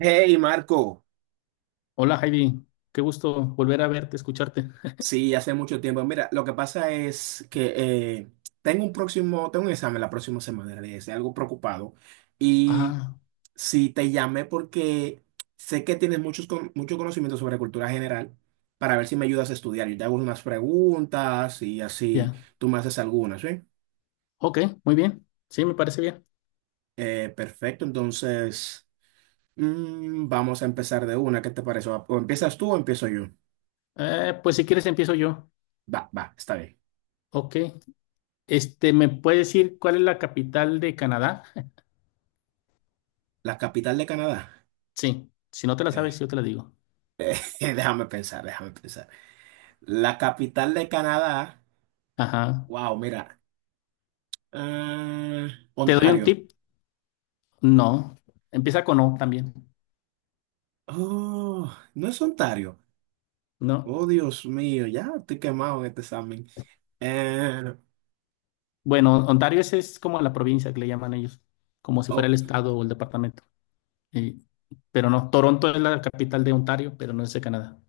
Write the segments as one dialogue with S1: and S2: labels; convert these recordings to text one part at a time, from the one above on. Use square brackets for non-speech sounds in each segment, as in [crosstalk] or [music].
S1: Hey Marco,
S2: Hola Javi, qué gusto volver a verte, escucharte.
S1: sí, hace mucho tiempo. Mira, lo que pasa es que tengo un examen la próxima semana, de ese, algo preocupado. Y
S2: Ah,
S1: sí, te llamé porque sé que tienes mucho conocimiento sobre cultura general para ver si me ayudas a estudiar. Yo te hago unas preguntas y así
S2: ya.
S1: tú me haces algunas, ¿sí?
S2: Ok, muy bien. Sí, me parece bien.
S1: Perfecto, entonces vamos a empezar de una. ¿Qué te parece? ¿O empiezas tú o empiezo yo?
S2: Pues si quieres empiezo yo.
S1: Va, va, está bien.
S2: Ok. Este, ¿me puedes decir cuál es la capital de Canadá?
S1: La capital de Canadá.
S2: Sí. Si no te la
S1: Eh,
S2: sabes, yo te la digo.
S1: [laughs] Déjame pensar, déjame pensar. La capital de Canadá.
S2: Ajá.
S1: Wow, mira. ah,
S2: ¿Te doy un
S1: Ontario.
S2: tip? No. Empieza con O también.
S1: Oh, no es Ontario.
S2: No.
S1: Oh, Dios mío, ya estoy quemado en este examen. Eh,
S2: Bueno, Ontario es como la provincia que le llaman ellos, como si fuera el
S1: oh,
S2: estado o el departamento. Y- pero no, Toronto es la capital de Ontario, pero no es de Canadá.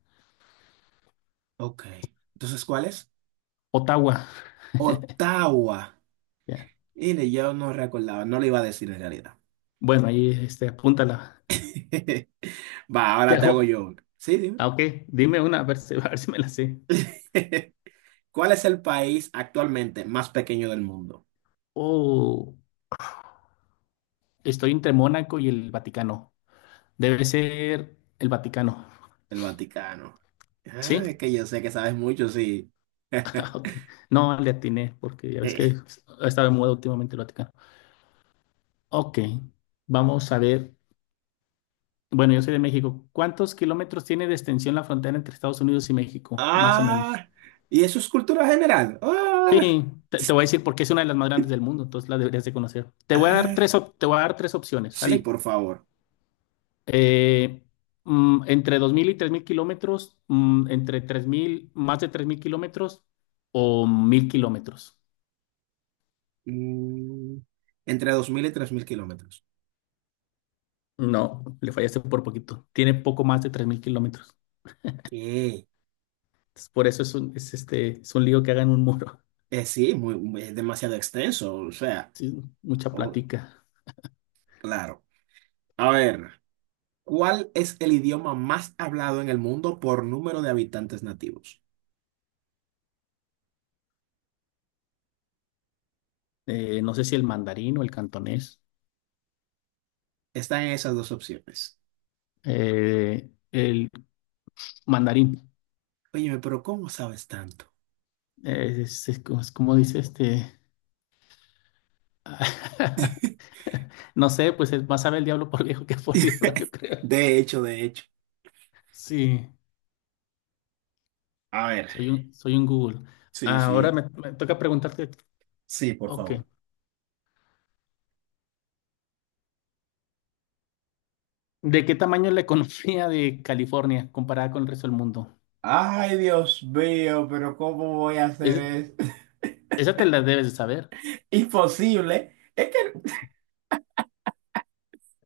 S1: ok. Entonces, ¿cuál es?
S2: Ottawa.
S1: Ottawa.
S2: Ya.
S1: Mire, yo no recordaba, no le iba a decir en realidad.
S2: Bueno, ahí este, apúntala.
S1: [laughs] Va,
S2: Te
S1: ahora te hago
S2: ajo-
S1: yo una. Sí, dime.
S2: Ah, ok, dime una, a ver si, [laughs] a ver si me la sé.
S1: [laughs] ¿Cuál es el país actualmente más pequeño del mundo?
S2: Oh, estoy entre Mónaco y el Vaticano. Debe ser el Vaticano.
S1: El Vaticano. Ah,
S2: ¿Sí?
S1: es
S2: [laughs]
S1: que yo sé que sabes mucho, sí.
S2: Ah, ok.
S1: [laughs]
S2: No, le atiné porque ya ves que
S1: Eh,
S2: ha estado de moda últimamente el Vaticano. Ok, vamos a ver. Bueno, yo soy de México. ¿Cuántos kilómetros tiene de extensión la frontera entre Estados Unidos y México? Más o menos.
S1: Ah, y eso es cultura general. Ah,
S2: Sí, te voy a decir porque es una de las más grandes del mundo, entonces la deberías de conocer.
S1: ah.
S2: Te voy a dar tres opciones,
S1: Sí,
S2: ¿sale?
S1: por favor.
S2: Eh, Entre 2.000 y 3.000 kilómetros, entre 3.000 más de 3.000 kilómetros o 1.000 kilómetros.
S1: Mm, entre 2.000 y 3.000 kilómetros.
S2: No, le fallaste por poquito. Tiene poco más de 3.000 kilómetros.
S1: ¿Qué?
S2: Entonces, por eso es un lío que hagan un muro. [laughs]
S1: Sí, es demasiado extenso, o sea,
S2: Sí, mucha
S1: oh,
S2: plática.
S1: claro. A ver, ¿cuál es el idioma más hablado en el mundo por número de habitantes nativos?
S2: No sé si el mandarín o el cantonés.
S1: Están esas dos opciones.
S2: El mandarín.
S1: Óyeme, pero ¿cómo sabes tanto?
S2: Es como dice este. [laughs] No sé, pues es más sabe el diablo por viejo que por diablo,
S1: [laughs]
S2: yo creo.
S1: De hecho, de hecho.
S2: Sí.
S1: A ver,
S2: Soy un Google.
S1: sí,
S2: Ahora
S1: sí,
S2: me toca preguntarte,
S1: sí, por
S2: ok,
S1: favor.
S2: ¿de qué tamaño es la economía de California comparada con el resto del mundo?
S1: Ay, Dios mío, pero ¿cómo voy a hacer
S2: Es-
S1: eso? [laughs]
S2: Esa te la debes de saber.
S1: Imposible. Es que,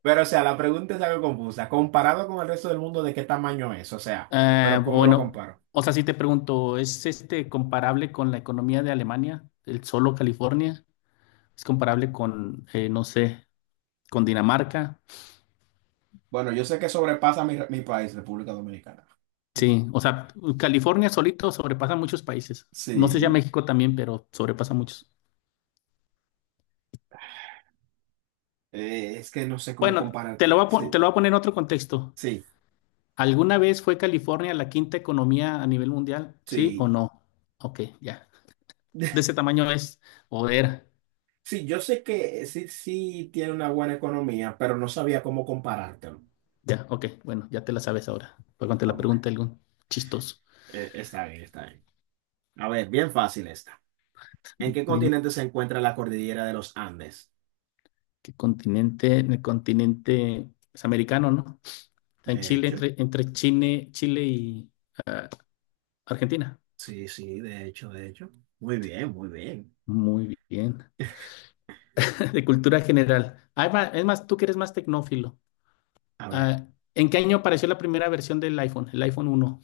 S1: pero, o sea, la pregunta es algo confusa. Comparado con el resto del mundo, ¿de qué tamaño es? O sea,
S2: Ah,
S1: pero ¿cómo lo
S2: bueno,
S1: comparo?
S2: o sea, si te pregunto, ¿es este comparable con la economía de Alemania, el solo California? ¿Es comparable con, no sé, con Dinamarca?
S1: Bueno, yo sé que sobrepasa mi país, República Dominicana.
S2: Sí, o sea, California solito sobrepasa muchos países. No sé si a
S1: Sí,
S2: México también, pero sobrepasa muchos.
S1: es que no sé cómo
S2: Bueno,
S1: comparártela.
S2: te
S1: Sí,
S2: lo voy a poner en otro contexto.
S1: sí,
S2: ¿Alguna vez fue California la quinta economía a nivel mundial? ¿Sí o
S1: sí.
S2: no? Ok, ya. De ese
S1: [laughs]
S2: tamaño es o era.
S1: Sí, yo sé que sí, sí tiene una buena economía, pero no sabía cómo comparártelo.
S2: Ya, ok, bueno, ya te la sabes ahora. Pero cuando te
S1: Ah,
S2: la
S1: bueno.
S2: pregunta algún chistoso.
S1: Está bien, está bien. A ver, bien fácil esta. ¿En qué
S2: Dime
S1: continente se encuentra la cordillera de los Andes?
S2: qué continente, en el continente es americano, ¿no? Está en
S1: De
S2: Chile,
S1: hecho,
S2: entre Chile y ah, Argentina.
S1: sí, sí, de hecho, de hecho. Muy bien, muy bien.
S2: Muy bien. [laughs] De cultura general. Ah, es más, tú que eres más tecnófilo.
S1: A ver.
S2: Ah, ¿en qué año apareció la primera versión del iPhone, el iPhone uno.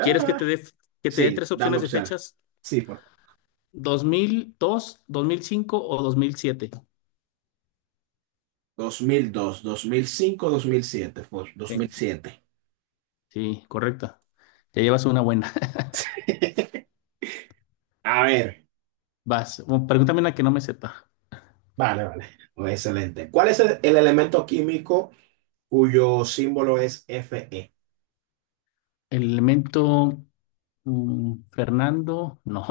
S2: ¿Quieres que te dé
S1: sí,
S2: tres
S1: dame
S2: opciones de
S1: opciones.
S2: fechas?
S1: Sí, por favor.
S2: 2002, dos mil, mil cinco o 2007.
S1: 2002, 2005, 2007, por dos mil
S2: Sí,
S1: siete.
S2: sí, correcta. Ya llevas una buena.
S1: [laughs] A ver.
S2: [laughs] Vas, bueno, pregúntame una que no me sepa.
S1: Vale, vale. Muy excelente. ¿Cuál es el elemento químico cuyo símbolo es Fe?
S2: El elemento Fernando, no.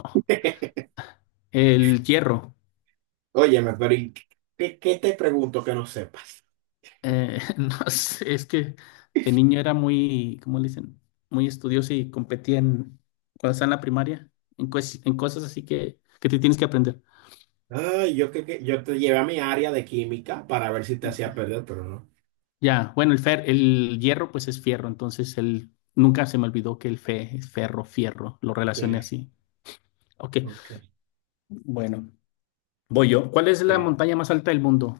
S2: El hierro.
S1: Óyeme, pero ¿qué te pregunto que no sepas?
S2: [laughs] No sé, es que de niño era muy, ¿cómo le dicen? Muy estudioso y competía en, cuando estaba en la primaria, en cosas así que te tienes que aprender.
S1: Ay, yo creo que yo te llevé a mi área de química para ver si te hacía perder, pero no.
S2: Ya, bueno, el hierro pues es fierro, entonces él nunca se me olvidó que el fe es ferro, fierro, lo relacioné
S1: Sí,
S2: así. Ok,
S1: ok,
S2: bueno, voy yo. ¿Cuál es la
S1: sí.
S2: montaña más alta del mundo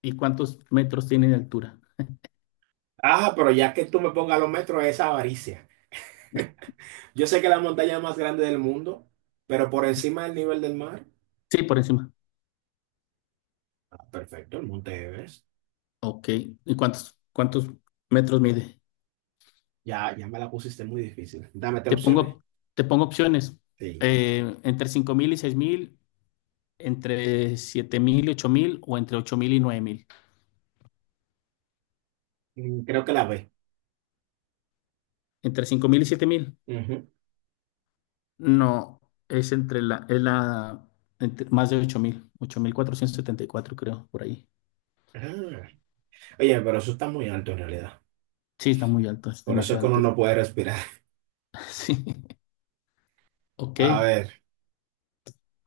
S2: y cuántos metros tiene de altura?
S1: Ah, pero ya que tú me pongas los metros, esa avaricia. Yo sé que la montaña más grande del mundo, pero por encima del nivel del mar.
S2: Sí, por encima.
S1: Ah, perfecto, el Monte Everest.
S2: Ok, ¿y cuántos metros mide?
S1: Ya, ya me la pusiste muy difícil. Dame tres
S2: Te
S1: opciones.
S2: pongo, te pongo opciones.
S1: Sí.
S2: Entre 5.000 y 6.000, entre 7.000 y 8.000 o entre 8.000 y 9.000.
S1: Mm, creo que la B.
S2: Entre 5.000 y 7.000.
S1: Ujú.
S2: No, es entre la, es la entre- más de 8.474, creo, por ahí.
S1: Ah. Oye, pero eso está muy alto en realidad.
S2: Sí, está muy alto, es
S1: Por eso es
S2: demasiada
S1: que uno no
S2: altura.
S1: puede respirar.
S2: [laughs] Sí, ok.
S1: A ver.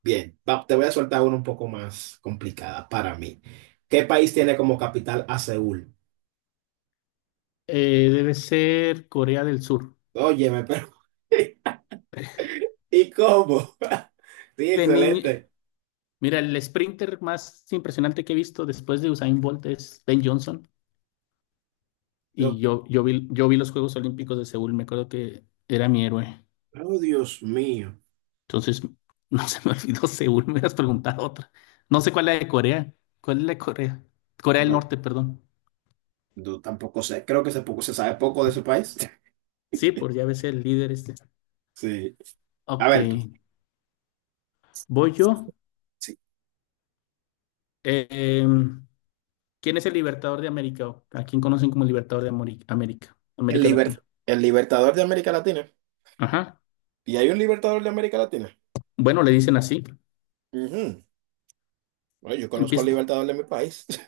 S1: Bien, te voy a soltar una un poco más complicada para mí. ¿Qué país tiene como capital a Seúl?
S2: Debe ser Corea del Sur.
S1: Óyeme, pero [laughs]
S2: [laughs]
S1: ¿y cómo? [laughs] Sí,
S2: De niño
S1: excelente.
S2: mira, el sprinter más impresionante que he visto después de Usain Bolt es Ben Johnson. Y
S1: No,
S2: yo, yo vi, yo vi los Juegos Olímpicos de Seúl, me acuerdo que era mi héroe.
S1: oh, Dios mío.
S2: Entonces, [laughs] no se me olvidó Seúl, me hubieras preguntado otra. No sé cuál es la de Corea. ¿Cuál es la de Corea? Corea del
S1: No,
S2: Norte, perdón.
S1: no, tampoco sé. Creo que se sabe poco de ese país. [laughs]
S2: Sí, por ya ves el líder este.
S1: Sí. A
S2: Ok,
S1: ver tú.
S2: voy yo.
S1: Sí.
S2: Eh, em, ¿Quién es el libertador de América? O ¿a quién conocen como el libertador de América?
S1: El,
S2: América
S1: liber-
S2: Latina.
S1: el libertador de América Latina.
S2: Ajá.
S1: ¿Y hay un libertador de América Latina?
S2: Bueno, le dicen así.
S1: Ujú. Bueno, yo conozco al
S2: Empieza.
S1: libertador de mi país. [laughs]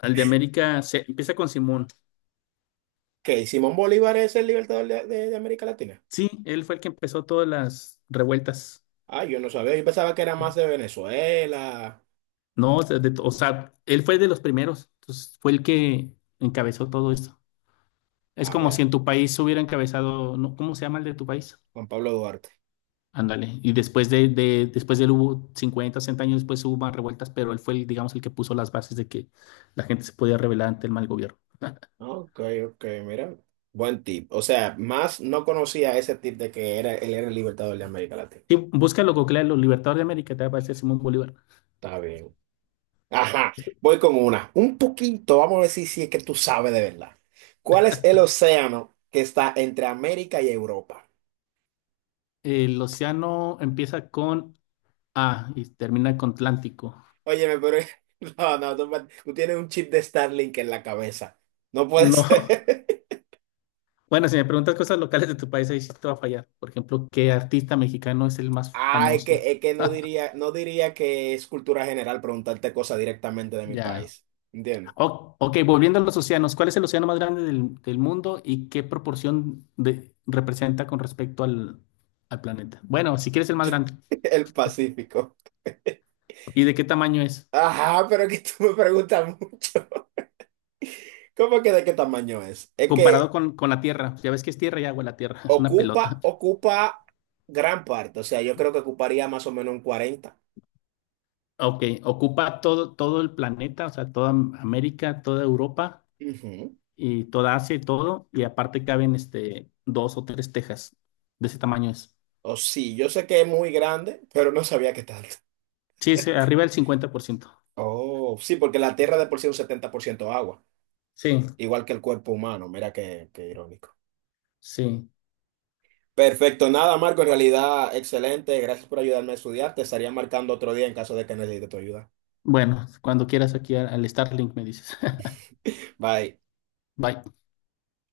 S2: El de América se empieza con Simón.
S1: Que ¿Simón Bolívar es el libertador de, de América Latina?
S2: Sí, él fue el que empezó todas las revueltas.
S1: Ah, yo no sabía, yo pensaba que era más de Venezuela.
S2: No, o sea, o sea, él fue de los primeros. Entonces, fue el que encabezó todo esto. Es
S1: Ah,
S2: como si
S1: mira,
S2: en tu país hubiera encabezado, ¿no? ¿Cómo se llama el de tu país?
S1: Juan Pablo Duarte.
S2: Ándale. Y después de él hubo 50, 60 años después hubo más revueltas, pero él fue, el, digamos, el que puso las bases de que la gente se podía rebelar ante el mal gobierno. [laughs]
S1: Ok, ok, mira. Buen tip. O sea, más no conocía ese tip de que era, él era el libertador de América Latina.
S2: Sí, búscalo, googlea, los libertadores de América, te va a aparecer Simón Bolívar.
S1: Está bien. Ajá, voy con una. Un poquito, vamos a ver si es que tú sabes de verdad. ¿Cuál es el océano que está entre América y Europa?
S2: El océano empieza con A y termina con Atlántico.
S1: Óyeme, pero... [laughs] No, no, tú tienes un chip de Starlink en la cabeza. No puede [laughs]
S2: No. [laughs]
S1: ser.
S2: Bueno, si me preguntas cosas locales de tu país, ahí sí te va a fallar. Por ejemplo, ¿qué artista mexicano es el más
S1: Ah, es
S2: famoso?
S1: que, es que no
S2: [laughs]
S1: diría, no diría que es cultura general preguntarte cosas directamente de mi
S2: Ya.
S1: país. ¿Entiendes?
S2: Ok, volviendo a los océanos, ¿cuál es el océano más grande del mundo y qué proporción representa con respecto al planeta? Bueno, si quieres el más grande.
S1: [laughs] El Pacífico.
S2: ¿Y de qué tamaño es?
S1: Ajá, pero que tú me preguntas mucho. [laughs] ¿Cómo que de qué tamaño es? Es
S2: Comparado
S1: que
S2: con la Tierra. Ya ves que es tierra y agua la Tierra, [laughs] es una pelota.
S1: ocupa gran parte. O sea, yo creo que ocuparía más o menos un 40.
S2: Ok, ocupa todo, todo el planeta, o sea, toda América, toda Europa
S1: Ujú.
S2: y toda Asia y todo. Y aparte caben este, dos o tres Texas. De ese tamaño es.
S1: O sí, yo sé que es muy grande, pero no sabía qué tanto.
S2: Sí, es arriba del 50%.
S1: Oh, sí, porque la
S2: Ok.
S1: Tierra de por sí es un 70% agua,
S2: Sí,
S1: igual que el cuerpo humano. Mira qué, irónico.
S2: sí.
S1: Perfecto, nada, Marco, en realidad excelente. Gracias por ayudarme a estudiar. Te estaría marcando otro día en caso de que necesite tu ayuda.
S2: Bueno, cuando quieras aquí al Starlink me dices. [laughs]
S1: Bye.
S2: Bye.